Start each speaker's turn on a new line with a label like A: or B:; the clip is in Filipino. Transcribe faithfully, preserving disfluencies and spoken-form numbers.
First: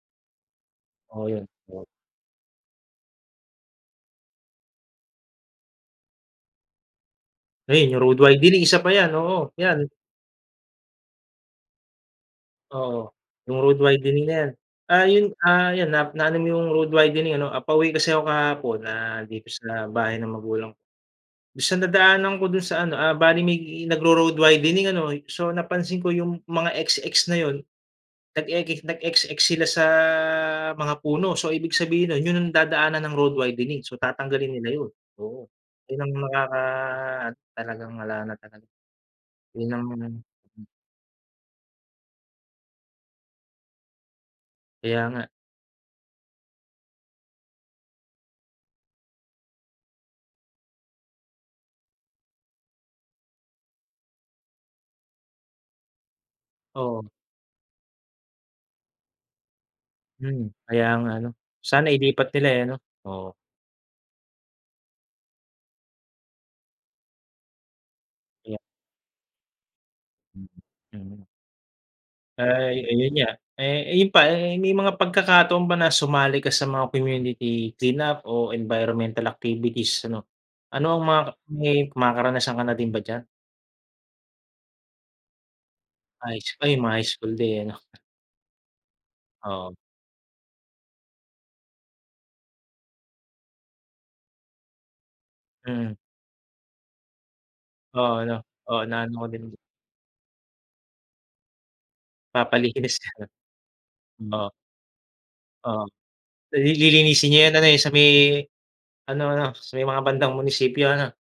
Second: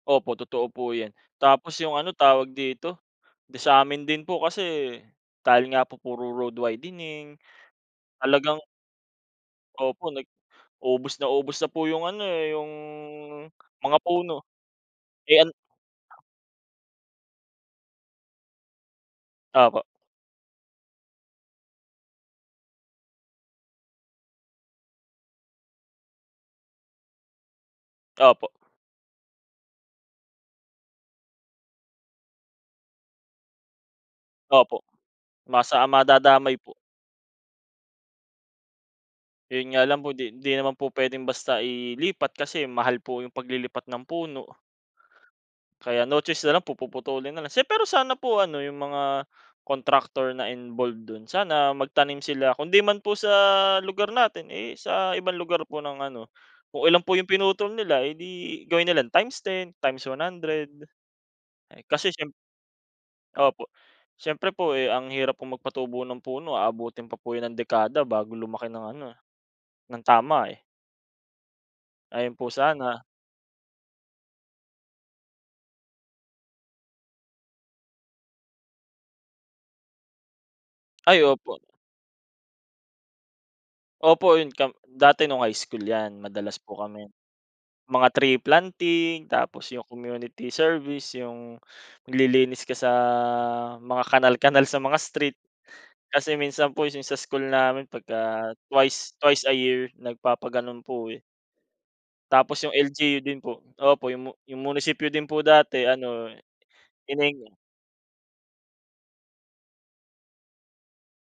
A: 0po, totoo po yan.
B: Oo yun.
A: Tapos yung ano, tawag dito? Sa'min din po kasi, dahil nga po puro road widening
B: Ayan yung road
A: talagang
B: widening, isa pa yan, oo yan.
A: Opo, nag ubos na ubos na po yung ano eh, yung
B: Oo, yung road
A: mga
B: widening na
A: puno.
B: yan, ah, yun
A: Eh an
B: ,ah, yan na, na-ano mo yung road widening ano? Pauwi kasi ako kahapon, ah, dito
A: Opo.
B: sa bahay ng magulang ko, minsan nadaanan ko do'n sa ano, ah, bale may nag-ro-road widening ano so napansin ko yung mga XX na 'yon,
A: Opo.
B: nag-eki nag-XX sila sa mga puno, so ibig sabihin nun 'yon ang dadaanan ng road widening so tatanggalin nila
A: Opo.
B: 'yon, oo.
A: Masa
B: Yun ang mga
A: madadamay po.
B: ano talagang wala na talaga. 'Yon
A: Yun nga
B: lang
A: lang
B: naman.
A: po 'di 'di
B: Mm.
A: naman po puwedeng basta ilipat kasi mahal po yung paglilipat ng puno.
B: Kaya nga.
A: Kaya no choice na lang po, puputulin na lang. Pero sana po ano, yung mga contractor na involve do'n, sana magtanim sila. Kundi man po sa lugar natin, eh sa ibang lugar po ng ano kung ilan
B: Oo.
A: po yung pinutol nila, edi gawin nila times ten, times one
B: Hmm,
A: hundred.
B: kaya nga ano.
A: Eh
B: Sana
A: kasi
B: ilipat
A: siyemp
B: nila eh, 'no? Oo.
A: Opo. Siyempre po eh, ang hirap pong magpatubo ng puno, aabutin pa po yan ng dekada bago
B: Kaya
A: lumaki ng ano, ng
B: Mm.
A: tama eh.
B: Mm.
A: Ayun po
B: Ay
A: sana.
B: ayun nga, eh yun pa, eh, may mga pagkakataon ba na sumali ka sa mga community clean-up o environmental activities ano. Ano ang
A: Ay,
B: mga
A: opo.
B: may mga makaranasan ka na din ba diyan?
A: Opo, 'yon camp dati no'ng high school 'yan,
B: High
A: madalas
B: school,
A: po
B: mga High
A: kami.
B: school day, ano.
A: Mga tree planting tapos
B: Oo.
A: yung community service, yung maglilinis ka sa, mga kanal kanal sa mga street.
B: Mm.
A: Kasi minsan po yung sa school namin
B: Oo 'no,
A: pagka
B: oo
A: twice,
B: na-ano ko
A: twice a
B: din eh.
A: year, nagpapagano'n po eh. Tapos yung
B: Papalinis ka.
A: LGU din po. Opo,
B: Mm,
A: yung mu
B: o.
A: 'yong munisipyo din po dati
B: Oo,
A: ano,
B: lilinisin niya yan
A: [unintelligible]
B: ano eh, sa may, ano ano sa may bandang munisipyo, ano?